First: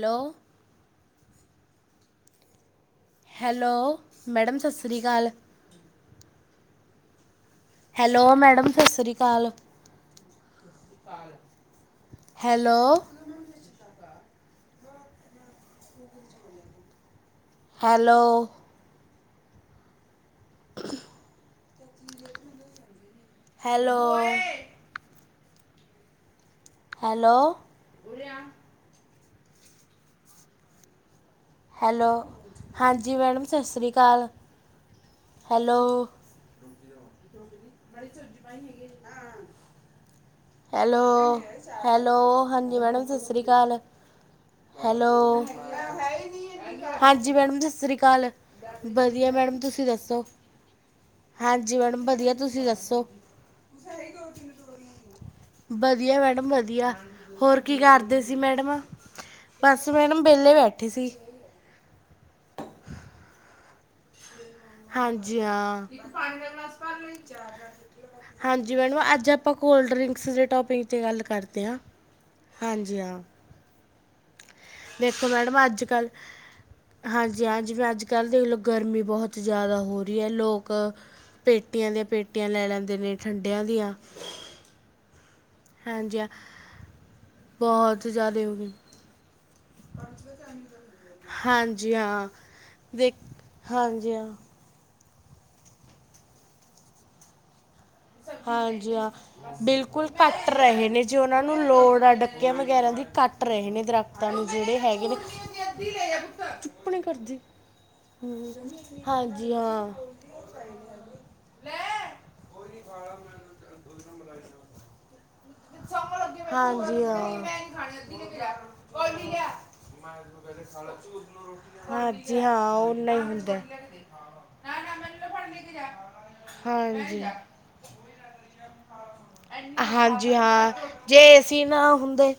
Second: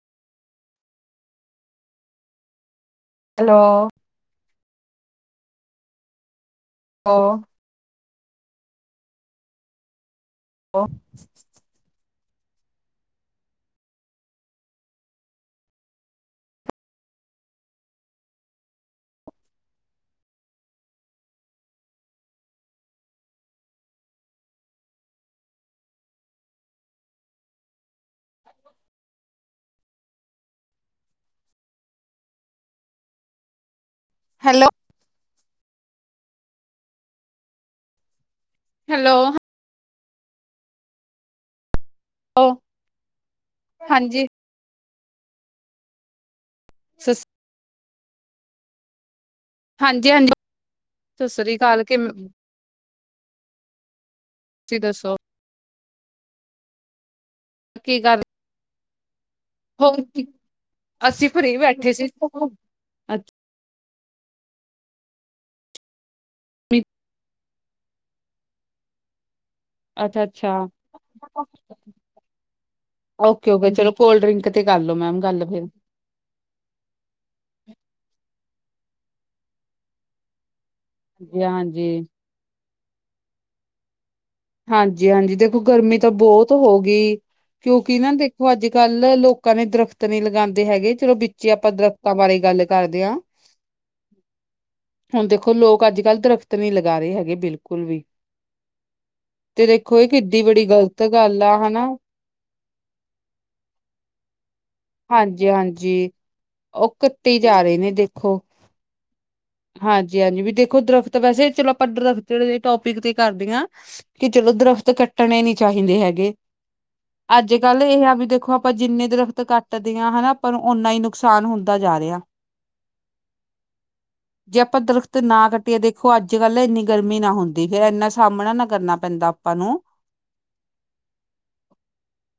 Hello. Hello, madam ਸਤਿ ਸ਼੍ਰੀ ਅਕਾਲ। ਓ। ਹੈਲੋ, ਮੈਡਮ ਸਤਿ ਸ੍ਰੀ ਅਕਾਲ। Hello. [inaudible] Hello. Hello. Hello. Hello, ਹਾਂਜੀ। ਮੈਡਮ ਸਤਿ ਸ਼੍ਰੀ ਅਕਾਲ। Hello. Hello. Hello hello- hello ਹਾਂਜੀ। ਮੈਡਮ ਸਤਿ ਸ਼੍ਰੀ ਅਕਾਲ। ਹਾਂਜੀ ਹੈਲੋ, ਸਸ ਹਾਂਜੀ। ਮੈਡਮ ਸਤਿ ਸ੍ਰੀ ਅਕਾਲ। ਵਧੀਆ ਮੈਡਮ, ਤੁਸੀਂ ਹਾਂਜੀ ਦੱਸੋ? ਹਾਂਜੀ ਸਤਿ ਸ੍ਰੀ ਹਾਂਜੀ, ਅਕਾਲ ਮੈਡਮ ਕਿਵੇਂ ਵਧੀਆ ਤੁਸੀਂ ਦੱਸੋ? ਤੁਸੀ ਦੱਸੋ? ਵਧੀਆ ਮੈਡਮ ਵਧੀਆ। ਹੋਰ ਕੀ ਕਰਦੇ ਸੀ ਮੈਡਮ? ਬਸ ਮੈਡਮ ਵਿਹਲੇ ਬੈਠੇ ਸੀ ਅਸੀਂ ਫਰੀ ਬੈਠੇ ਸੀ। ਅੱਛਾ ਹਾਂਜੀ ਹਾਂ। ਹਾਂਜੀ ਮੈਡਮ ਅੱਜ ਆਪਾਂ ਕੋਲਡ ਡਰਿੰਕਸ ਦੇ ਅੱਛਾ ਟੋਪਿੰਕ 'ਤੇ ਗੱਲ ਕਰਦੇ ਹਾਂ। ਹਾਂਜੀ, ਹਾਂ। ਓਕੇ ਓਕੇ ਚਲੋ ਕੋਲਡ ਡਰਿੰਕ ਤੇ ਕਰਲੋ ਮੈਮ ਦੇਖੋ ਗੱਲ ਮੈਡਮ ਫਿਰ ਅੱਜ-ਕੱਲ੍ਹ ਹਾਂਜੀ। ਹਾਂ ਜਿਵੇਂ ਅੱਜ- ਕੱਲ੍ਹ ਦੇਖ ਲਓ ਗਰਮੀ ਬਹੁਤ ਜ਼ਿਆਦਾ ਹੋ ਰਹੀ ਹੈ। ਲੋਕ ਹਾਂਜੀ ਪੇਟੀਆਂ ਦੀਆਂ ਹਾਂਜੀ ਪੇਟੀਆਂ ਲੈ ਲੈਂਦੇ ਨੇ, ਠੰਡਿਆਂ ਦੀਆਂ ਹਾਂਜੀ -ਹਾਂਜੀ। ਦੇਖੋ ਗਰਮੀ ਤਾਂ ਹਾਂਜੀ ਹਾਂ ਬਹੁਤ ਹੋ ਗਈ, ਕਿਉਂਕਿ ਬਹੁਤ ਨਾ ਜ਼ਿਆਦਾ ਦੇਖੋ ਹੋ ਅੱਜ ਗਈ -ਕੱਲ ਲੈ ਲੋਕਾਂ ਨੇ ਦਰ ਦਰਖਤ ਨਹੀ ਲਗਾਉਂਦੇ ਹੈਗੇ। ਚਲੋ, ਵਿੱਚੇ ਆਪਾਂ ਹਾਂਜੀ ਦਰਖਤਾਂ ਹਾਂ ਬਾਰੇ ਗੱਲ ਕਰਦੇ ਦੇਖ ਹਾਂ। ਹਾਂਜੀ ਹਾਂ ਹੁਣ ਦੇਖੋ, ਲੋਕ ਅੱਜ- ਕੱਲ੍ਹ ਦਰਖ਼ਤ ਨਹੀ ਲਗਾ ਰਹੇ ਹੈਗੇ ਬਿਲਕੁਲ ਵੀ ਹਾਂਜੀ, ਹਾਂ। ਤੇ ਦੇਖੋ ਬਿਲਕੁਲ ਇਹ ਕਿੱਡੀ ਘੱਟ ਬੜੀ ਰਹੇ ਨੇ, ਗ਼ਲਤ ਜੇ ਉਹਨਾਂ ਗੱਲ ਨੂੰ ਆ ਹਨਾ ਲੋੜ ਅੱਡ ਵਗੈਰਾ ਦੀ ਕੱਟ ਰਹੇ ਨੇ, ਦਰੱਖ਼ਤਾਂ ਨੂੰ ਜਿਹੜੇ ਹੈਗੇ ਹਾਂਜੀ-ਹਾਂਜੀ ਚੁੱਪ ਉਹ ਨ ਕਰਦੀ ਕੱਟੀ ਜਾ ਰਹੇ ਨੇ ਦੇਖੋ ਹਮ। ਹਾਂਜੀ ਹਾਂ। ਹੁਣ ਦੇਖੋ ਦਰਖ਼ਤ ਵੈਸੇ ਚਲੋ ਦਰਖਤ ਟੋਪਿਕ ਤੇ ਕਰਦੀ ਹਾਂ ਕਿ ਚਲੋ ਦਰਖਤੱ ਕੱਟਣੇ ਨੀ ਚਾਹੀਦੇ ਹੈਗੇ। ਹਾਂਜੀ ਹਾਂ ਅੱਜ- ਕੱਲ ਇਹ ਆ ਵੀ ਦੇਖੋ ਆਪਾਂ ਜਿੰਨੇ ਦਰਖਤ ਕੱਟ ਜਾ ਰਿਹਾ ਹਾਂਜੀ ਹਾਂ ਉਹਨਾਂ ਨਹੀਂ ਹੁੰਦੇ। ਜੇ ਆਪਾਂ ਦਰਖਤ ਨਾ ਕੱਟੀਏ, ਦੇਖੋ ਅੱਜ-ਕੱਲ੍ਹ ਇੰਨੀ ਗਰਮੀ ਹਾਂਜੀ ਨਾ ਹੁੰਦੀ। ਫੇਿਰ ਇੰਨਾ ਸਾਹਮਣਾ ਨਾ ਕਰਨਾ ਪੈਂਦਾ। ਆਪਾ ਨੂੰ। ਹਾਂਜੀ ਹਾਂ, ਜੇ ਏ ਸੀ ਨਾ ਹੁੰਦੇ‌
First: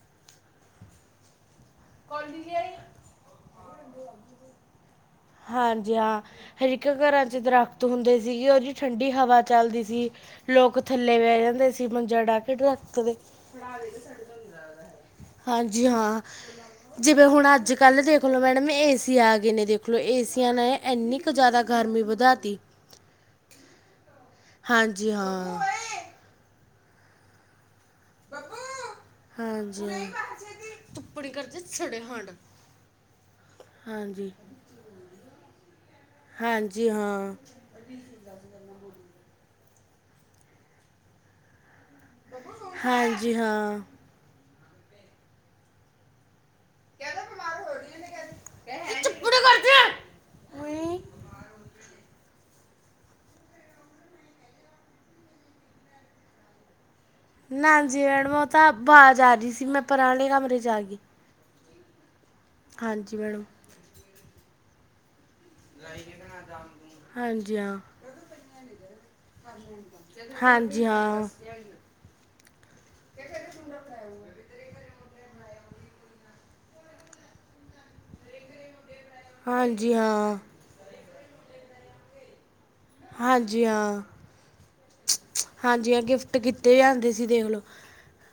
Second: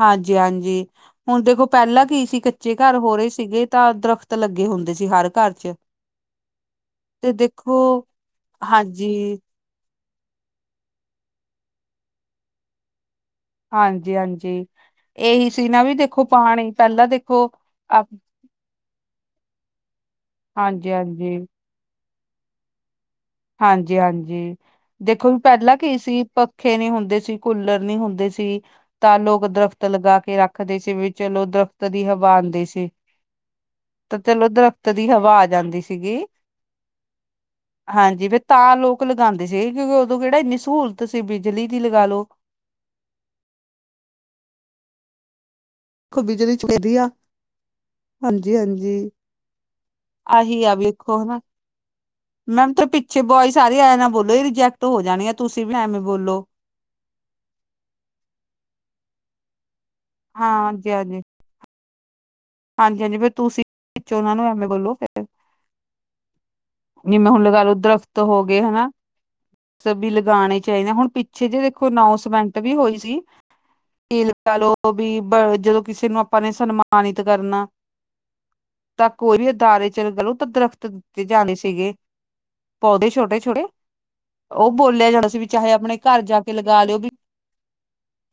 ਹਾਂਜੀ-ਹਾਂਜੀ। ਹੁਣ ਦੇਖੋ ਪੈਲਾਂ ਕੀ ਸੀ ਕੱਚੇ ਘਰ ਹੋ ਰੇ ਸੀਗੇ ਤਾਂ ਦਰਖਤ ਲੱਗੇ ਹੁੰਦੇ ਸੀ ਹਰ ਘਰ ਚ ਹਾਂਜੀ ਹਾਂ ਹਰੇਕ ਘਰਾਂ ਤੇ ਚ ਦੇਖੋ ਦਰਖਤ ਹੁੰਦੇ ਸੀਗੇ ਓ ਜੀ ਹਾਂਜੀ ਠੰਡੀ ਹਵਾ ਚੱਲਦੀ ਸੀ ਲੋਕ ਥੱਲੇ ਬੈ ਜਾਂਦੇ ਸੀ ਮੰਜਾ ਡਾ ਕੇ ਦਰੱਖਤ ਦੇ। ਹਾਂਜੀ ਹਾਂਜੀ ਇਹੀ ਸੀ ਨਾ ਹਾਂਜੀ ਵੀ ਹਾਂ ਦੇਖੋ ਪਾਣੀ ਪਹਿਲਾਂ ਜਿਵੇਂ ਦੇਖੋ ਹੁਣ ਅੱਜ ਕੱਲ ਆਪ ਦੇ ਖਲੋ ਮੈਡਮ ਏ ਸੀ ਆ ਗਏ ਨੇ ਦੇਖ ਲਓ ਏਸੀਆਂ ਨੇ ਹਾਂਜੀ ਇੰਨੀ ਕ ਹਾਂਜੀ ਜਾਦਾ ਗਰਮੀ ਵਧਾ ਤੀ। ਹਾਂਜੀ-ਹਾਂਜੀ ਹਾਂਜੀ ਦੇਖੋ ਵੀ ਹਾਂ ਪੈਲਾਂ ਕੀ ਸੀ ਪੱਖੇ ਨੀ ਹੁੰਦੇ ਸੀ ਕੂਲਰ ਨੀ ਹੁੰਦੇ ਦੇ ਸੀ। ਤਾਂ ਲੋਕ ਦਰਖਤ ਹਾਂਜੀ ਹਾਂ। ਲਗਾ ਕੇ ਰੱਖਦੇ ਸੀ ਵੀ ਤੁੱਪਣੀ ਚਲੋ ਕਰਦੇ ਦਰਖਤ ਛੜੇ ਦੀ ਹੰਡ ਹਵਾ ਆਂਦੀ ਸੀ। ਤਾਂ ਹਾਂਜੀ। ਚਲੋ ਦਰਖਤ ਦੀ ਹਵਾ ਆ ਜਾਂਦੀ ਸੀਗੀ। ਹਾਂਜੀ ਹਾਂ। ਹਾਂਜੀ ਫੇਰ ਤਾਂ ਲੋਕ ਲਗਾਂਦੇ ਸੀਗੇ ਕਿਉਂਕਿ ਓਦੋਂ ਕੇੜਾ ਇੰਨੀ ਸਹੂਲਤ ਸੀ ਬਿਜਲੀ ਦੀ ਲਗਾ ਲੋ। ਹਾਂਜੀ ਹਾਂ। ਦੇਖੋ ਬਿਜਲੀ ਚ [unintelligible] ਆ ਹਾਂਜੀ-ਹਾਂਜੀ। ਆਹੀ ਆ ਵੇਖੋ ਹਨਾ। ਮੈਮ ਤੇ ਪਿੱਛੇ ਬੋਆਏਸ ਆਰੀ ਐ ਨਾਲ ਬੋਲੋ ਏ ਰਿਜੈਕਟ ਹੋ ਜਾਣੀ ਆ ਤੁਸੀਂ ਵੀ ਐਵੇਂ ਬੋਲੋ। ਨਾਜੀ ਮੈਡਮ ਓ ਤਾਂ ਵਾਜ਼ ਆ ਰੀ ਸੀ ਮੈਂ ਪਰਾਂ ਆਲੇ ਹਾਂ ਕਮਰੇ ਚ ਹਾਂਜੀ ਆਗੀ। ਹਾਂਜੀ ਹਾਂਜੀ ਹਾਂਜੀ ਫੇਰ ਮੈਡਮ ਤੁਸੀਂ ਵਿੱਚੋਂ ਓਨਾ ਨੂੰ ਐਵੇਂ ਬੋਲੋ ਫਿਰ। ਲਾਈ ਕੇ ਤੇ ਨਾ [unintelligible] ਜਿਵੇਂ ਹੁਣ ਲਗਾਲੋ ਦਰੱਖਤ ਹੋ ਗਏ ਹਨਾ। ਵੀ ਲਗਾਣੇ ਹਾਂਜੀ ਚਾਈਦੇ ਆ ਹੁਣ ਹਾਂ ਪਿੱਛੇ ਜੇ ਦੇਖੋ ਅਨਾਊਸਮੈਂਟ ਵੀ ਹੋਈ ਸੀ। ਵੀ ਬ ਜਦੋਂ ਕਿਸੇ ਨੂੰ ਆਪਾਂ ਨੇ ਸਨਮਾਨਿਤ ਕਰਨਾ। [unintelligible] ਤਾਂ ਕੋਈ ਵੀ ਅਦਾਰੇ ਹਾਂਜੀ ਚ ਲਗਾਲੋ ਹਾਂ ਤਾਂ ਦਰਖਤ ਦਿੱਤੇ ਜਾਣੇ ਸੀਗੇ। ਹਾਂਜੀ ਹਾਂ। ਓ ਬੋਲਿਆ ਜਾਣਾ ਸੀ ਵੀ ਚਾਹੇ ਹਾਂਜੀ ਆਪਣੇ ਹਾਂ ਘਰ ਗਿਫਟ ਜਾ ਕੇ ਕੀਤੇ ਲਗਾ ਲਿਓ ਵੀ ਜਾਂਦੇ ਸੀ ਦੇਖ ਲਓ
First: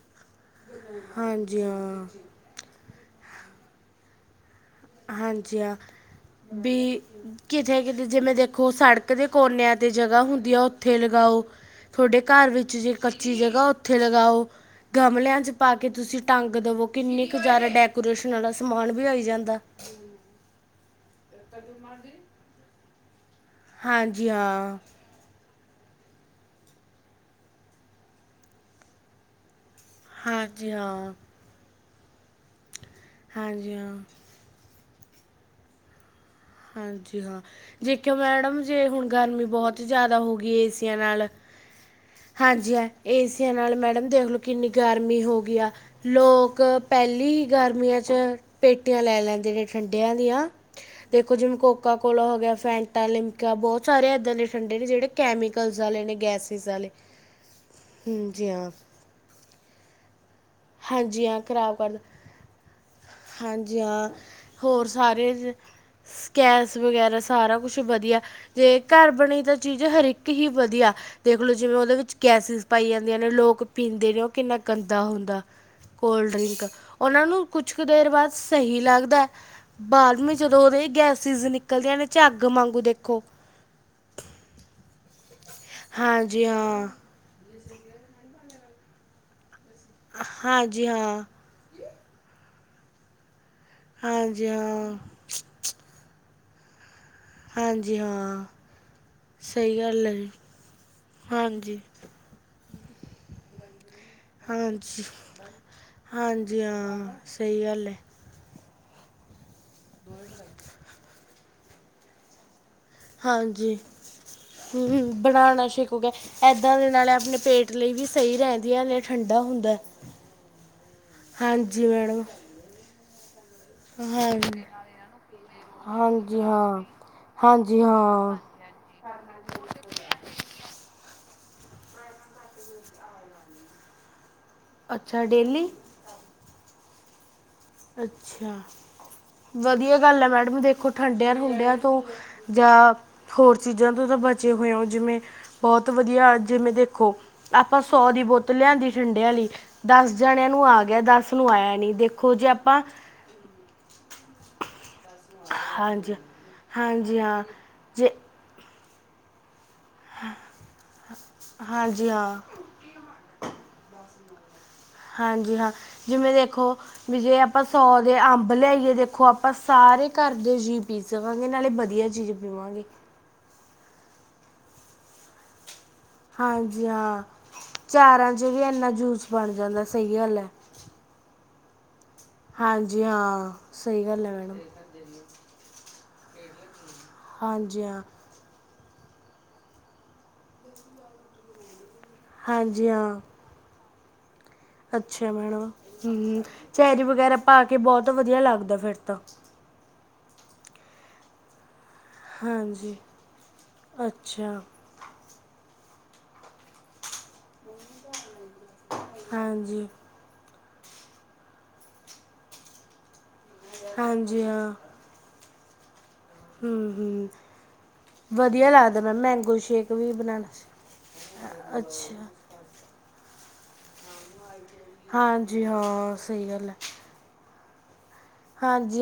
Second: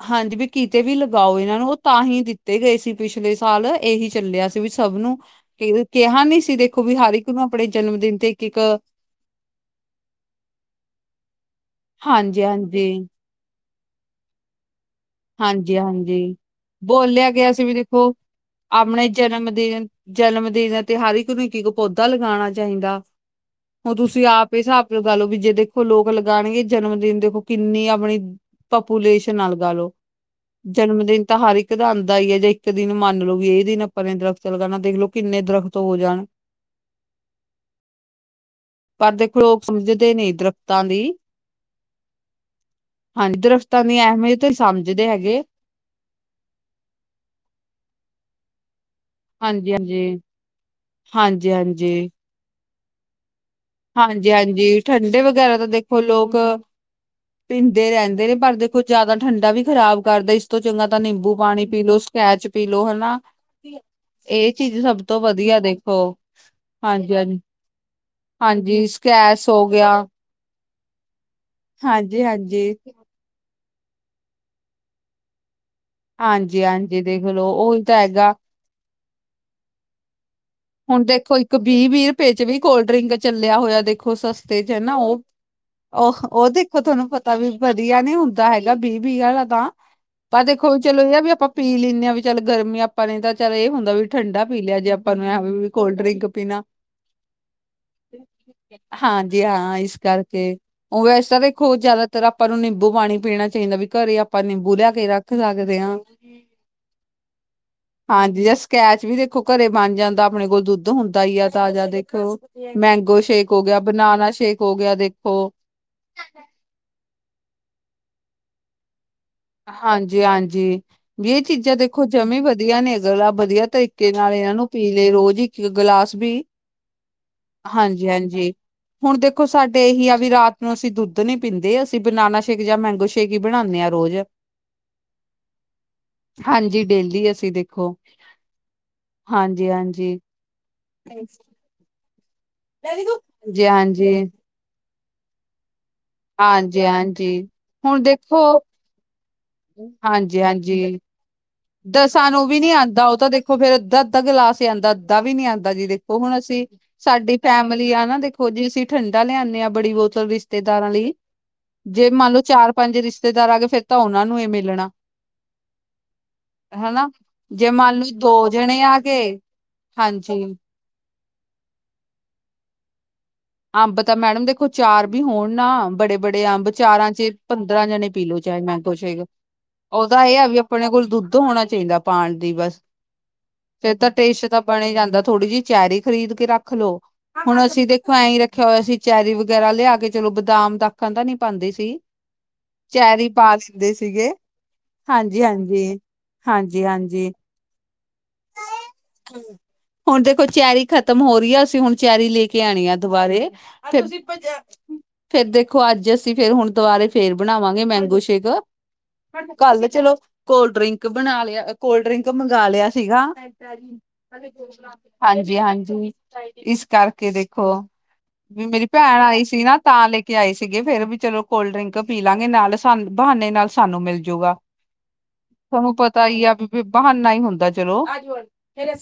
ਹਾਂਜੀ ਵੀ ਕਿਤੇ ਵੀ ਲਗਾਓ ਏਨਾਂ ਹਾਂਜੀ ਨੂੰ ਓ ਤਾਂ ਹਾਂ ਹੀ ਦਿੱਤੇ ਗਏ ਸੀ ਪਿਛਲੇ ਸਾਲ ਏਹੀ ਚੱਲਿਆ ਵੀ ਸਭ ਨੂੰ ਹਾਂਜੀ ਹਾਂ ਕਿਹਾ ਨੀ ਸੀ ਦੇਖੋ ਵੀ ਹਰ ਇੱਕ ਨੂੰ ਆਪਣੇ ਜਨਮ ਦਿਨ ਤੇ ਇੱਕ-ਇੱਕ ਕਦੇ ਕੋਨਿਆਂ ਤੇ ਜਗ੍ਹਾ ਹੁੰਦੀ ਆ ਓਥੇ ਲਗਾਓ ਥੌਡੇ ਹਾਂਜੀ ਘਰ ਵਿੱਚ ਹਾਂਜੀ ਜੇ ਕ ਚੀ ਜਗ੍ਹਾ ਓਥੇ ਲਗਾਓ। ਗਮਲਿਆਂ ਚ ਪਾ ਹਾਂਜੀ ਕੇ ਤੁਸੀਂ ਹਾਂਜੀ ਟੰਗ ਦਵੋ ਕਿੰਨੀ ਬੋਲਿਆ ਕ ਗਿਆ ਸੀ ਜਾਦਾ ਵੀ ਦੇਖੋ ਡੈਕੋਰੇਸ਼ਨ ਵਾਲਾ ਸਮਾਨ ਵੀ ਆਪਣੇ ਆਈ ਜਨਮ ਜਾਂਦਾ। ਦਿਨ ਜਨਮ ਦਿਨ ਤੇ ਹਰ ਇੱਕ ਨੂੰ ਇੱਕ-ਇੱਕ ਪੌਦਾ ਲਗਾਣਾ ਚਾਹੀਦਾ। ਹੁਣ ਤੁਸੀਂ ਹਾਂਜੀ ਆਪ ਏ ਹਾਂ ਸਾਬ ਲਗਾਲੋ ਵੀ ਜੇ ਦੇਖੋ ਲੋਕ ਲਗਾਣਗੇ ਜਨਮਦਿਨ ਦੇਖੋ ਕਿੰਨੀ ਆਪਣੀ ਪਪੂਲੇਸ਼ਨ ਆ ਲਗਾਲੋ ਹਾਂਜੀ ਜਨਮ ਹਾਂ ਦਿਨ ਤਾਂ ਹਰ ਕਦਾ ਆਂਦਾ ਈ ਐ ਜੇ ਇੱਕ ਦਿਨ ਮਣਲੋ ਵੀ ਏ ਹਾਂਜੀ ਦਿਨ ਹਾਂ ਆਪਾਂ ਨੇ ਦਰਖਤ ਚ ਲਗਾਣਾ ਦੇਖਲਓ ਕਿੰਨੇ ਦਰਖਤ ਹੋ ਜਾਣ। ਹਾਂਜੀ ਹਾਂ ਜੇਖਿਓ ਮੈਡਮ ਜੇ ਹੁਣ ਪਰ ਦੇਖੋ ਗਰਮੀ ਲੋਕ ਬੋਹਤ ਸਮਝਦੇ ਜਾਦਾ ਨਹੀਂ ਹੋਗੀ ਦਰਖਤਾਂ ਏਸੀਆਂ ਦੀ ਨਾਲ। ਹਾਂਜੀ ਐ ਹਾਂਜੀ ਏਸੀਆਂ ਨਾਲ ਦਰਖਤਾਂ ਦੀ ਮੈਡਮ ਦੇਖਲੋ ਅਹਿਮੀਅਤ ਕਿੰਨੀ ਸਮਝਦੇ ਗਰਮੀ ਹੈਗੇ ਹੋਗੀ। ਗਿਆ ਲੋਕ ਪੈਲੀ ਗਰਮੀਆਂ ਚ ਪੇਟੀਆਂ ਲੈ [unintelligible] ਲੈਂਦੇ ਨੇ ਹਾਂਜੀ ਠੰਡਿਆਂ ਹਾਂਜੀ ਦੀਆਂ ਦੇਖੋ ਹਾਂਜੀ ਜਿਵੇਂ ਕੋਕਾ ਹਾਂਜੀ ਕੋਲ ਹੋ ਗਿਆ, ਫੈਂਟਾ, ਲਿਮਕੀਆਂ ਬੋ ਸਾਰੇ ਹਾਂਜੀ ਐਦਾਂ ਦੇ ਠੰਡੇ ਹਾਂਜੀ ਨੇ ਜੇੜ੍ਹੇ ਵਗੈਰਾ ਤਾਂ ਕੈਮੀਕਲਸ ਦੇਖੋ ਆਲੇ ਨੇ ਲੋਕ ਗੈਸਿਸ ਆਲੇ ਪੀਂਦੇ ਰੈਂਦੇ ਨੇ ਪਰ ਦੇਖੋ ਜਾਦਾ ਠੰਡਾ ਵੀ ਖ਼ਰਾਬ ਕਰਦਾ ਇ ਹਾਂਜੀ ਹਾਂ ਖ਼ਰਾਬ ਕਰਦਾ ਪੀ ਲੋ ਹਨਾ ਹਾਂਜੀ ਹਾਂ ਇਹ ਚੀਜ਼ ਹੋਰ ਸਭ ਤੋਂ ਸਾਰੇ ਵਧੀਆ ਦੇਖੋ ਸਕੇਸ ਹਾਂਜੀ ਵਗੈਰਾ ਹਾਂਜੀ ਸਾਰਾ ਕੁੱਛ ਵਧੀਆ ਜੇ ਹਾਂਜੀ ਘਰ ਬਣੀ ਸਕੈਸ ਤਾਂ ਹੋ ਚੀਜ਼ ਗਿਆ ਹਰੇ ਕ ਹੀ ਵਧੀਆ ਦੇਖਲੋ ਜਿਵੇਂ ਓਦੇ ਵਿੱਚ ਹਾਂਜੀ ਗੈਸਿਸ ਹਾਂਜੀ ਪਾਈ ਆ ਦੀਆਂ ਨੇ ਲੋਕ ਪੀਂਦੇ ਨੇ ਓ ਕਿੰਨਾ ਗੰਦਾ ਹੁੰਦਾ। ਕੋਲਡ ਹਾਂਜੀ ਡਰਿੰਕ ਹਾਂਜੀ ਦੇਖ ਓਨਾਂ ਨੂੰ ਲੋ ਕੁੱਛ ਕੁ ਉਹੀ ਤਾਂ ਦੇਰ ਬਾਦ ਹੈਗਾ ਸਹੀ ਲੱਗਦੈ [unintelligible] ਹੁਣ ਦੇਖੋ ਇੱਕ ਵੀਹ-ਵੀਹ ਰੁਪਏ ਚ ਵੀ ਵਾਂਗੂ ਕੋਲਡ ਡਰਿੰਕ ਦੇਖੋ ਚੱਲਿਆ ਹੋਇਆ ਦੇਖੋ ਸਸਤੇ ਚ ਹੈ ਨਾ ਓ ਓਹ ਹਾਂਜੀ ਓ ਦੇਖੋ ਹਾਂ ਥੌਨੂੰ ਪ ਤਾ ਵੀ ਵਧੀਆ ਨੀ ਹੁੰਦਾ ਹੈਗਾ ਵੀਹ-ਵੀਹ ਆਲਾ ਤਾਂ ਪਰ ਦੇਖੋ ਵੀ ਹਾਂਜੀ ਚਲੋ ਏ ਆ ਹਾਂ ਵੀ ਆਪਾਂ ਪੀ ਲੀਨੇ ਆ ਵੀ ਚੱਲ ਗਰਮੀ ਆਪਾਂ ਨੇ ਤਾਂ ਚੱਲ ਏ ਹੁੰਦਾ ਵੀ ਠੰਡਾ ਹਾਂਜੀ ਪੀ ਲਿਆ ਜੇ ਹਾਂ ਆਪਾਂ ਨੂੰ ਮੈਂ ਵੀ-ਵੀ ਕੋਲਡ ਡਰਿੰਕ ਪੀਣਾ। ਹਾਂਜੀ ਹਾਂ। ਹਾਂਜੀ ਹਾਂ ਸਹੀ ਇਸ ਗੱਲ ਹੈ ਜੀ ਕਰਕੇ ਉ ਵੈਸ ਤਾਂ ਦੇਖੋ ਹਾਂਜੀ ਜਾਦਾਤਰ ਆਪਾਂ ਨੂੰ ਨਿੰਬੂ ਪਾਣੀ ਪੀਣਾ ਚਾਈਦਾ ਵੀ ਘਰੇ ਆਪਾਂ ਨਿੰਬੂ ਲਿਆ ਹਾਂਜੀ ਕੇ ਰੱਖ ਸਕਦੇ ਆ। ਹਾਂਜੀ ਹਾਂ ਸਹੀ ਗੱਲ ਹੈ ਹਾਂਜੀ ਜਾਂ ਸਕੈਚ ਵੀ ਦੇਖੋ ਘਰੇ ਬਣ ਜਾਂਦਾ ਆਪਣੇ ਕੋਲ ਦੁੱਧ ਹੁੰਦਾ ਈ ਆ ਤਾਜ਼ਾ ਦੇਖੋ। ਮੈਂਗੋ ਸ਼ੇਕ ਹੋ ਹਾਂਜੀ ਗਿਆ, ਬਨਾਨਾ ਸ਼ੇਕ ਹੋ ਗਿਆ ਦੇਖੋ। ਕਿਉਂਕਿ ਐਦਾਂ ਦੇ ਨਾਲ ਆਪਣੇ ਪੇਟ ਲਈ ਵੀ ਸਈ ਰੈਂਦੀਆਂ ਨੇ। ਠੰਡਾ ਹੁੰ ਹਾਂਜੀ-ਹਾਂਜੀ ਵੀ ਏ ਚੀਜ਼ਾਂ ਹਾਂਜੀ ਦੇਖੋ ਮੈਡਮ ਜਮੀ ਵਧੀਆ ਨੇ [unintelligible] ਵਧੀਆ ਤਰੀਕੇ ਨਾਲ ਏਨਾਂ ਹਾਂਜੀ ਨੂੰ ਪੀ ਲੇ ਰੋਜ਼ ਇੱਕ ਕ ਗਿਲਾਸ ਵੀ। ਹਾਂਜੀ ਹਾਂ ਹਾਂਜੀ ਹਾਂ। ਹੁਣ ਦੇਖੋ ਸਾਡੇ ਏਹੀ ਆ ਵੀ ਰਾਤ ਨੂੰ ਅਸੀਂ ਦੁੱਧ ਨੀ ਪੀਂਦੇ ਅਸੀਂ ਬਨਾਨਾ ਸ਼ੇਕ ਜਾਂ ਮੈਂਗੋ ਸ਼ੇਕ ਈ ਬਣਾਨੇ ਆ ਰੋਜ਼। ਅੱਛਾ ਡੇਲੀ। ਹਾਂਜੀ ਡੇਦੀ ਅਸੀਂ ਦੇ ਅੱਛਾ ਵਧੀਆ ਹਾਂਜੀ ਗੱਲ ਐ ਮੈਡਮ ਦੇਖੋ ਹਾਂਜੀ ਠੰਡਿਆਂ-ਠੁੰਡਿਆਂ ਤੋਂ ਜਾਂ ਹੋਰ ਹਾਂਜੀ ਚੀਜ਼ਾਂ ਤੋਂ ਤਾਂ ਹਾਂਜੀ ਬਚੇ ਹੋਏ ਹੋ ਜਿਵੇਂ ਬੋਤ ਵਧੀਆ ਜਿਵੇਂ ਦੇਖੋ ਹਾਂਜੀ ਆਪਾਂ ਹੁਣ ਸੌ ਦੀ ਦੇਖੋ ਬੋਤਲ ਲਿਆਂਦੀ ਠੰਡੇ ਆਲੀ ਦਸ ਜਣਿਆਂ ਨੂੰ ਆ ਗਿਆ ਦਸ ਨੂੰ ਆਇਆ ਨਹੀਂ ਦਸਾਂ ਦੇਖੋ ਜੇ ਨੂੰ ਵੀ ਨੀ ਆਪਾਂ ਆਂਦਾ ਓ ਤਾਂ ਦੇ ਹੋ ਫੇਰ ਅੱਧਾ-ਅੱਧਾ ਗਲਾਸ ਈ ਆਂਦਾ ਅੱਧਾ ਵੀ ਨੀ ਆਂਦਾ ਜੀ ਹਾਂਜੀ ਦੇਖੋ ਹੁਣ ਅਸੀਂ ਹਾਂਜੀ ਸਾਡੀ ਹਾਂ ਫੈਮਿ ਆ ਜੇ ਨਾ ਦੇਖੋ ਜੀ ਅਸੀਂ ਠੰਡਾ ਲਿਆਨੇ ਬੜੀ ਬੋਤਲ ਰਿਸ਼ਤੇਦਾਰਾਂ ਲਈ ਹਾਂਜੀ ਜੇ ਮੰਨ ਹਾਂ ਲਓ ਚਾਰ ਪੰਜ ਰਿਸ਼ਤੇਦਾਰ ਆਗੇ ਫੇਰ ਤਾਂ ਓਨਾਂ ਨੂੰ ਏ ਮਿਲਣਾ। ਹਾਂਜੀ ਹਾਂ ਜਿਵੇਂ ਦੇ ਖੋ ਹਨਾ। ਵੀ ਜੇ ਆਪਾਂ ਮੰਨ ਸੌ ਲਓ ਦੇ ਦੋ ਅੰਬ ਜਣੇ ਲਿਆਈਏ ਆ ਦੇਖੋ ਗਏ ਆਪਾਂ ਸਾਰੇ ਹਾਂਜੀ ਘਰਦੇ ਜੀ ਪੀ ਸਕਾਂਗੇ ਨਾਲੇ ਵਧੀਆ ਚੀਜ਼ ਪੀਵਾਂਗੇ। ਅੰਬ ਤਾਂ ਮੈਡਮ ਦੇਖੋ ਚਾਰ ਵੀ ਹੋਣ ਨਾ ਬੜੇ-ਬੜੇ ਅੰਬ ਹਾਂਜੀ ਚਾਰਾਂ ਚ ਹਾਂ ਏ ਪੰਦਰਾਂ ਜਣੇ ਚਾਰਾਂ ਪੀਲੋ 'ਚ ਚਾਏ ਵੀ ਇੰਨਾ ਮੈਂਗੋ ਚੇਗ ਜੂਸ ਬਣ ਜਾਂਦਾ ਸਹੀ ਓਦਾ ਏ ਗੱਲ ਆ ਹੈ ਵੀ ਆਪਣੇ ਕੋਲ ਦੁੱਧ ਹੋਣਾ ਚਾਈਦਾ ਪਾਣ ਦੀ ਬਸ ਹਾਂਜੀ ਹਾਂ ਫੇਰ ਸਹੀ ਤਾਂ ਗੱਲ ਹੈ ਟੇਸਟ ਮੈਡਮ ਤਾਂ ਬਣੇ ਜਾਂਦਾ ਥੋੜ੍ਹੀ ਜੀ ਚੈਰੀ ਖਰੀਦ ਕੇ ਰੱਖ ਲੋੋ ਹੁਣ ਹਾਂਜੀ ਅਸੀਂ ਦੇ ਹਾਂ ਐਈ ਰੱਖਿਆ ਹੋਇਆ ਸੀ ਚੈਰੀ ਵਗੈਰਾ ਲਿਆ ਕੇ ਚਲੋ ਬਦਾਮ ਦਾਖਾਂ ਤਾਂ ਨੀ ਪਾਂਦੇ ਸੀ। ਹਾਂਜੀ ਚੈਰੀ ਪਾ ਲਿੰਦੇ ਸੀਗੇ। ਅੱਛੇਆ ਮੈਡਮ ਹਾਂਜੀ-ਹਾਂਜੀ। ਹੂੰ ਚੈਰੀ ਹਾਂਜੀ-ਹਾਂਜੀ ਵਗੈਰਾ ਪਾ ਕੇ ਬੋਤ ਵਧੀਆ ਲੱਗਦਾ ਫੇਰ ਤਾਂ। ਹੁਣ ਦੇਖੋ ਚੈਰੀ ਖ਼ਤਮ ਹੋ ਰੀ ਆ ਅਸੀਂ ਹੁਣ ਚੈਰੀ ਲੇ ਕੇ ਆਣੀ ਆ ਹਾਂਜੀ ਦੁਬਾਰੇ, ਫੇਰ ਤ ਅੱਛਾ ਫੇਰ ਦੇਖੋ ਅੱਜ ਅਸੀਂ ਫੇਰ ਹੋਣ ਦੁਬਾਰੇ ਫੇਰ ਬਣਾਵਾਂਗੇ ਮੈਂਗੋ ਸ਼ੇਕ, ਕਾੱਲ ਹਾਂਜੀ ਤੇ ਚਲੋ ਕੋਲਡ ਡ੍ਰੀਂਕ ਬਣਾ ਲੇਆ ਅ ਕੋਲਡ ਡ੍ਰੀਂਕ ਮਗਾ ਲੇਆ ਸੀਗਾ ਹਾਂਜੀ ਹਾਂ ਹਾਂਜੀ-ਹਾਂਜੀ, ਹੂੰ ਇਸ ਹੂੰ ਕਾਰਕੇ ਦੇਖੋ ਵੀ ਵਧੀਆ ਮੇਰੀ ਲੱਗਦਾ ਮੈਮ ਭੈਣ ਆਈ ਮੈਂਗੋ ਸੀ ਨਾ ਸ਼ੇਕ ਤਾਂ ਵੀ ਲੈਕੇ ਬਣਾਉਣਾ ਆਏ ਸੀਗੇ ਸੀ ਫੇਰ ਵੀ ਚਲੋ ਕੋਲਡ ਡ੍ਰੀਂਕ ਪੀ ਅੱਛਾ ਲਾਂਗੇ ਨਾਲ ਸਨ ਬਹਾਨੇ ਨਾਲ ਸਾਨੂੰ ਮਿਲਜੂਗਾ। ਹਾਂਜੀ ਹਾਂ, ਸਈ ਗੱਲ ਐ। ਵੀ ਬਹਾਨਾ ਹੀ ਹੁੰਦਾ ਚਲੋ,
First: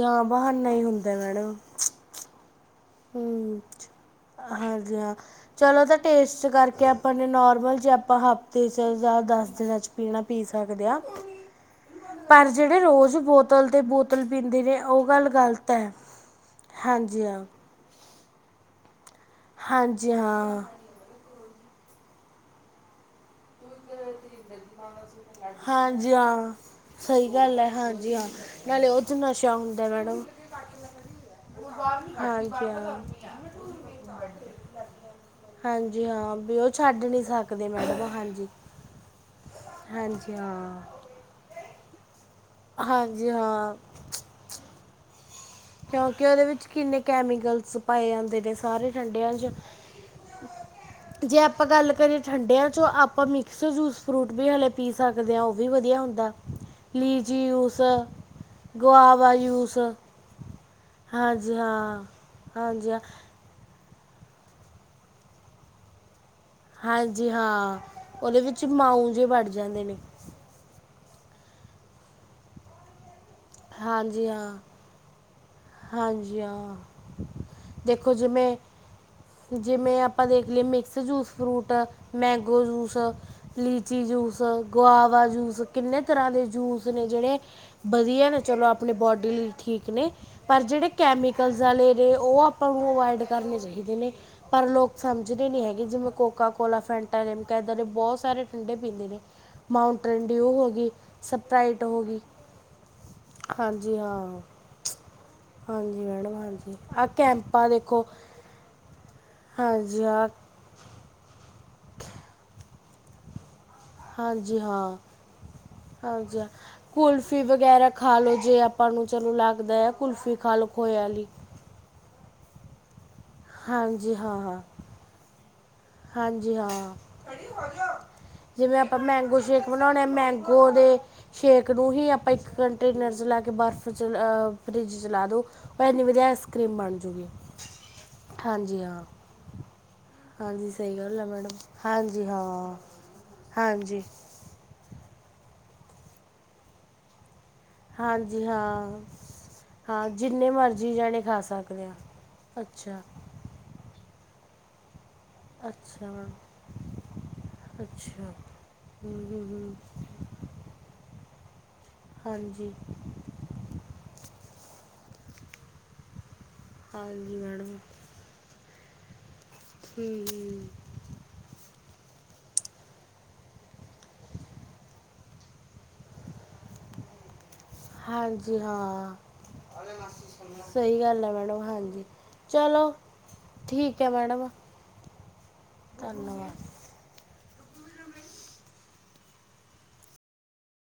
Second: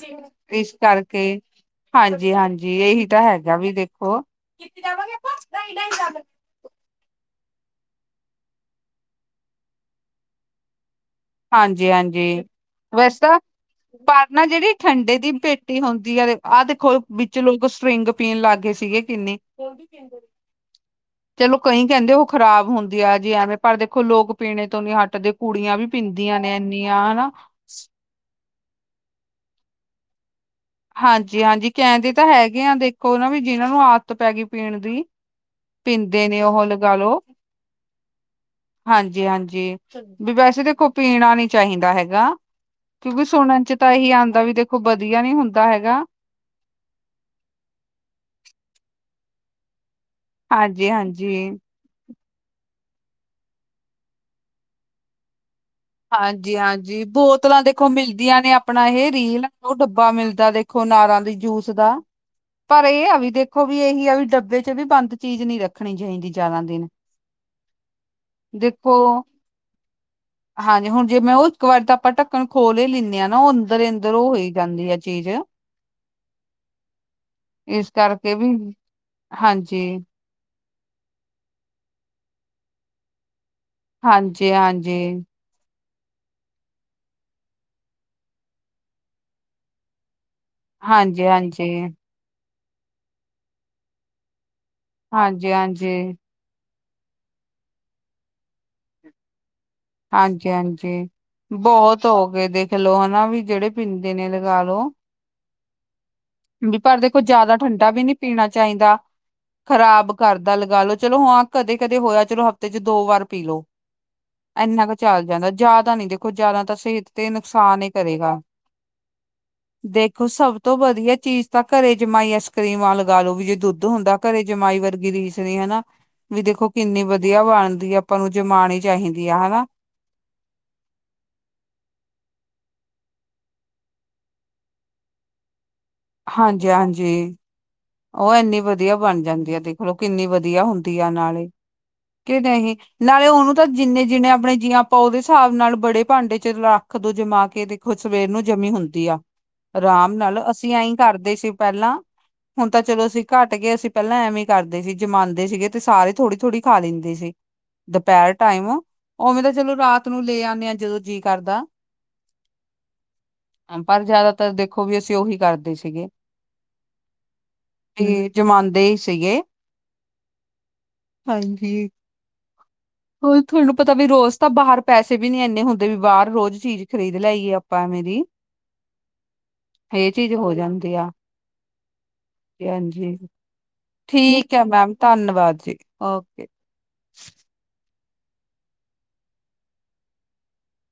ਹਾਂ ਬਹਾਨਾ ਇਸ ਹੀ ਹੁੰਦਾ ਕਰਕੇ ਮੈਡਮ ਹਾਂਜੀ-ਹਾਂਜੀ, ਏਹੀ ਤਾਂ ਹੈਗਾ ਹਮ ਵੀ ਦੇਖੋ ਇਸ ਕਾਰਕੇ ਆਪ ਆਪਾ ਨੇ ਨੋਰਮਲ ਜੇ ਆਪਾਂ ਹਫ਼ਤੇ ਚ ਜਾਂ ਦੱਸ ਦਿਣਾਂ 'ਚ ਪੀਣਾ ਪੀ ਸਾਕਦੇ ਆਂ। ਹਾਂਜੀ-ਹਾਂਜੀ, ਵੈਸ ਤਾਂ ਬੋਤਲ ਤੇ ਬੋਤਲ ਪਾਰ ਨਾ ਪੀਂਦੇ ਜੇੜੀ ਨੇ ਉਹ ਠੰਡੇ ਗੱਲ ਦੀ ਗਲਤ ਪੇਟੀ ਹੈ ਹੋਂਦੀ ਐ ਦੇ ਆ ਦੇਖੋ ਹਾਂਜੀ ਵਿੱਚ ਹਾਂ ਲੋਕ ਸ੍ਰੀਟੰਗ ਪੀਨ ਲਾੱਗ ਗੇ ਸੀਗੇ ਕਿੰਨੀ ਹਾਂਜੀ ਹਾਂ ਚਲੋ ਕਈਂ ਕੈਂਦੇ ਓ ਖਰਾਬ ਹੋਂਦੀ ਆ ਜੀ ਐਵੇਂ ਪਾਰ ਦੇਖੋ ਲੋਕ ਪੀਣੇ ਤੋਂ ਨੀ ਹਾਟਦੇ ਕੁੜੀਆਂ ਵੀ ਦੀਆਂ ਨੇ ਐਨੀਆਂ ਹਨਾ। ਲੈ ਹਾਂਜੀ ਹਾਂ, ਨਾਲੇ ਓਚ ਨਸ਼ਾ ਹੁੰਦੈ ਮੈੜਮ। ਹਾਂਜੀ-ਹਾਂਜੀ ਕੈਂਦੇ ਤਾਂ ਹੈਗੇ ਹਾਂਜੀ ਆਂ ਹਾਂ ਦੇਖੋ ਨਾ ਵੀ ਜਿਨਾਂ ਨੂੰ ਆੱਤ ਪੈ ਗੀ ਪੀਣ ਦੀ ਹਾਂਜੀ ਪੀਂਦੇ ਹਾਂ ਨੇ ਵੀ ਓਹੋ ਉਹ ਲਗਾ ਛੱਡ ਲੋ [unintelligible] ਹਾਂਜੀ ਹਾਂਜੀ-ਹਾਂਜੀ, ਹਾਂਜੀ ਵੀ ਵੈਸੇ ਹਾਂ ਦੇਖੋ ਪੀਣਾ ਨੀ ਚਾਹੀਂਦਾ ਹੈਗਾ ਕਿਉਂਕਿ ਹਾਂਜੀ ਸੁਣਨ ਚ ਹਾਂ ਤਾਂ ਏਹੀ ਆਂਦਾ ਵੀ ਦੇਖੋ ਵਦੀਆ ਨੀ ਹੁੰਦਾ ਹੈਗਾ। ਕੀਂ ਓਦੇ ਵਿੱਚ ਕਿੰਨੇ ਕੈਮੀਕਲਸ ਪਾਏ ਜਾਂਦੇ ਨੇ ਸਾਰੇ ਠੰਡੇਆਂ ਚ। ਹਾਂਜੀ-ਹਾਂਜੀ। ਜੇ ਆਪਾਂ ਗੱਲ ਕਰੀਏ ਠੰਡੇਆਂ ਚੋਂ ਆਪਾਂ ਮਿਕਸ ਜੂਸ ਫ੍ਰੂਟ ਵੀ ਹਲੇ ਪੀ ਸਾਕਦੇ ਆਂ ਓ ਵੀ ਵਦੀਆ ਹੁੰਦਾ ਹਾਂਜੀ-ਹਾਂਜੀ ਲੀਚੀ ਬੋਤਲਾਂ ਜੂਸ, ਦੇਖੋ ਮਿਲਦੀਆਂ ਨੇ ਆਪਣਾ ਇਹ ਗੁਆਵਾ ਰੀਲ ਉਹ ਜੂਸ ਡੱਬਾ ਮਿਲਦਾ ਦੇਖੋ ਅਨਾਰਾਂ ਦੇ ਹਾਂਜੀ ਜੂਸ ਦਾ, ਹਾਂ ਪਰ ਹਾਂਜੀ ਹਾਂ ਏ ਆ ਵੀ ਦੇਖ ਖੋ ਵੀ ਏਹੀ ਆ ਵੀ ਡੱਬੇ ਚ ਵੀ ਬੰਦ ਚੀਜ਼ ਨੀ ਰੱ ਖਣੀ ਚਹੀਂਦੀ ਜਾਦਾ ਹਾਂਜੀ ਹਾਂ, ਓਦੇ ਵਿੱਚ ਦੇਖੋ ਮਾਊਂ ਜੇ ਵੜ ਜਾਂਦੇ ਨੇ। ਹਾਂਜੀ ਹੁਨ ਜੇ ਓ ਮੈ ਓ ਇੱਕ ਵਾਰ ਤਾਂ ਆਪਾਂ ਢੱਕਣ ਖੋਲ ਏ ਲਿਨੇ ਆਂ ਨਾ ਓ ਅੰਦਰੇ-ਅੰਦਰ ਹਾਂਜੀ ਓ ਹੋਈ ਹਾਂ ਜਾਂਦੀ ਆ ਚੀਜ ਹਾਂਜੀ ਹਾਂ, ਇਸ ਦੇਖੋ ਕਰਕੇ ਵੀ ਹਾਂਜੀ ਜਿਮੇ-ਜਿਮੇ ਆ ਆਪਾਂ ਦੇਖ ਲੇ ਮਿਕਸ ਜੂਸ ਫ੍ਰੂਟ ਆ, ਮੈਂਗੋ ਜੂਸ ਆ ਲੀਚੀ ਜੂਸ, ਹਾਂਜੀ ਹਾਂਜੀ ਹਾਂਜੀ ਗੁਆਵਾ ਜੂਸ ਕਿੰਨੇ ਤਰਾਂ ਦੇ ਜੂਸ ਨੇ ਜੇੜੇ ਬਦੀਆ ਨੇ ਚਲੋ ਆਪਣੀ ਬੋਡੀ ਲਈ ਠੀਕ ਨੇ ਪਰ ਜੇੜੇ ਹਾਂਜੀ ਕੈਮੀਕਲਸ ਹਾਂਜੀ ਵਾਲੇ ਨੇ ਓ ਆਪਾਂ ਨੂੰ ਓਵਾਇੜ ਕਰਨੇ ਚਹੀਦੇ ਨੇ ਪਰ ਲੋਕ ਸਮਝਦੇ ਨੀ ਹੈਗੇ ਜਿਵੇਂ ਹਾਂਜੀ ਕੋਕਾ ਕੋਲਾ, ਫੈਂਟਾ, ਲੇਮਕਾ ਇਦਾਂ ਦੇ ਬੋਤ ਸਾਰੇ ਠੰਡੇ ਪੀਂਦੇ ਨੇ ਮਾਊਂਟ੍ਰੇਨਡ ਹਾਂਜੀ ਡਿਊ ਹੋ ਗੀ, ਹਾਂਜੀ ਸਪਰਾਈਟ ਹੋ ਬਹੁਤ ਗੀ ਗਏ ਦੇਖ ਲਓ ਹਨਾ ਵੀ ਜਿਹੜੇ ਹਾਂਜੀ ਪੀਂਦੇ ਨੇ ਹਾਂ ਲਗਾ ਲੋ ਹਾਂਜੀ ਮੈੜਮ ਹਾਂਜੀ। ਵੀ ਪਰ ਆ ਦੇਖੋਂ ਜਾਦਾ ਕੈਂਪਾ ਠੰਡਾ ਵੀ ਦੇਖੋ ਨੀ ਪੀਣਾ ਚਾਹੀਂਦਾ, ਹਾਂਜੀ ਖ਼ਰਾਬ ਹਾਂ ਕਰ ਤਾ ਲਗਾ ਲੋ ਚਲੋ ਹਾਂ ਕਦੇ-ਕਦੇ ਹੋਏਆ ਚਲੋ ਹਫ਼ਤੇ ਚ ਦੋ ਵਾਰ ਪੀ ਲੋ। ਹਾਂਜੀ ਐੱਨਾ ਕ ਹਾਂ ਚੱਲ ਜਾਂਦਾ ਜਾਦਾ ਨੀ ਦੇਖੋ ਹਾਂਜੀ ਹਾਂ। ਜਾਦਾ ਤਾਂ ਸੇਹਤ ਤੇ ਕੁਲਫੀ ਨਕਸਾਨ ਏ ਵਗੈਰਾ ਖਾ ਲਓ ਕਰੇਗਾ। ਜੇ ਆਪਾਂ ਨੂੰ ਚਲੋ ਲੱਗਦੈ ਕੁਲਫੀ ਖਾਲੋ ਖੋਏ ਆਲੀ। ਇਸ ਤਾਂ ਘਰੇ ਜਮਾਈ ਆਈਸ ਕ੍ਰੀਮਾਂ ਲਗਾ ਲੋ ਵੀ ਜੇ ਦੁੱਦ ਹਾਂਜੀ ਹੁੰਦਾ ਹਾਂ ਘਰੇ ਹਾਂ ਜਮਾਈ ਵਰਗੀ ਰੀਸ ਨੀ ਹਨਾ। ਵੀ ਹਾਂਜੀ ਦੇਖੋ ਹਾਂ ਕਿੰਨੀ ਵਦੀਆ ਬਾਣਦੀ ਆ ਆਪਾਂ ਨੂੰ ਜਿਵੇਂ ਜਮਾਣੀ ਆਪਾਂ ਚਾਹੀਂਦੀ ਮੈਂਗੋ ਆ ਹਨਾ। [unintelligible] ਮੈਂਗੋ ਦੇ ਛੇਕ ਨੂੰ ਹੀ ਆਪਾਂ ਇੱਕ ਕੰਟਰੀ ਨਰਸ ਲੈ ਕੇ ਬਸ ਚ ਫਰਿਜ ਚਲਾ ਦੋ ਐੰਨੀ ਵਧੀਆ ਆਈਸ ਹਾਂਜੀ ਕਰ੍ਰੀਮ ਬਣ ਹਾਂਜੀ ਦੀ ਐ ਉਹ ਐੰਨੀ ਵਧੀਆ ਬਣ ਜਾਂਦੀ ਏ ਦੇਖਲੋ ਕਿੰਨੀ ਵਧੀਆ ਹਾਂਜੀ ਹੁੰ ਦੀ ਸਹੀ ਈ ਐ ਗੱਲ ਹੈ ਨਾਲੇ ਮੈਡਮ ਹਾਂਜੀ ਕਿ ਨਹੀਂ ਹਾਂ ਨਾਲੇ ਉਹਨੂੰ ਤਾਂ ਹਾਂਜੀ ਜਿੰਨੇ ਜਿੰਨ ਮੈ ਆਪਣੇ ਜੀ ਆਪਾਂ ਉਹਦੇ ਹਿਸਾਬ ਨਾਲ ਬੜੇ ਭਾਂਡੇ ਚ ਰੱਖ ਦੋ ਜਮਾ ਕੇ ਤੇ ਉਹ ਸਵੇਰ ਨੂੰ ਹਾਂਜੀ ਜਮੀ ਹਾਂ ਹੁੰਦੀ ਆ ਹਾਂ ਆਰਾਮ ਨਾਲ ਜਿੰਨੇ ਅਸੀਂ ਮਰਜ਼ੀ ਐਂ ਜਾਣੇ ਕਰਦੇ ਖਾ ਸੀ ਸਕਦੇ ਆ ਪਹਿਲਾਂ ਹੁਣ ਤਾਂ ਅੱਛਾ ਚਲੋ ਅਸੀਂ ਘੱਟ ਗਏ ਅਸੀਂ ਪਹਿਲਾਂ ਐਵੇ ਏ ਕਰਦੇ ਸੀ ਜਮਾਨ ਦੇਸੀ ਗੇ ਤੇ ਅੱਛਾ ਸਾਰੇ ਮੈਮ ਥੋੜ੍ਹੀ-ਥੋੜ੍ਹੀ ਖਾ ਲੈਂਦੇ ਸੀ ਦੁਪਹਿਰ ਅੱਛਾ ਟਾਈਮ ਹਮ, ਉਵੇਂ ਹਮ, ਤੇ ਹਮ, ਚਲੋ ਰਾਤ ਨੂੰ ਲੈ ਆਣੇ ਆ ਜਦੋਂ ਜੀਅ ਕਰਦਾ ਹਾਂਜੀ ਪਰ ਜ਼ਿਆਦਾਤਰ ਦੇਖੋ ਵੀ ਅਸੀਂ ਉਹੀ ਕਰਦੇ ਸੀਗੇ ਹਾਂਜੀ ਮੈਡਮ ਈਰ ਜਮਾਂਦੇ ਸੀ ਗੇ ਹੂ ਹੂ ਹਾਂਜੀ [inaudible] ਉਹੀ ਤੁਹਾਨੂੰ ਪਤਾ ਵੀ ਰੋਜ਼ ਤਾਂ ਬਾਹਰ ਪੈਸੇ ਵੀ ਨੀ ਇੰਨੇ ਹੁੰਦੇ ਵੀ ਬਾਹਰ ਰੋਜ਼ ਚੀਜ਼ ਖਰੀਦ ਲੈਏ ਅਪ ਹਾਂਜੀ ਹਾਂ ਇਹ ਚੀਜ਼ ਹੋ ਸਹੀ ਗੱਲ ਐ ਮੈਡਮ ਹਾਂਜੀ ਪੈਣ ਚਲੋ ਜੀ ਹੈ ਮੈਡਮ ਠੀਕ ਐ ਮੈਮ ਧੰਨਵਾਦ ਜੀ ਓਕੇ ਧੰਨਵਾਦ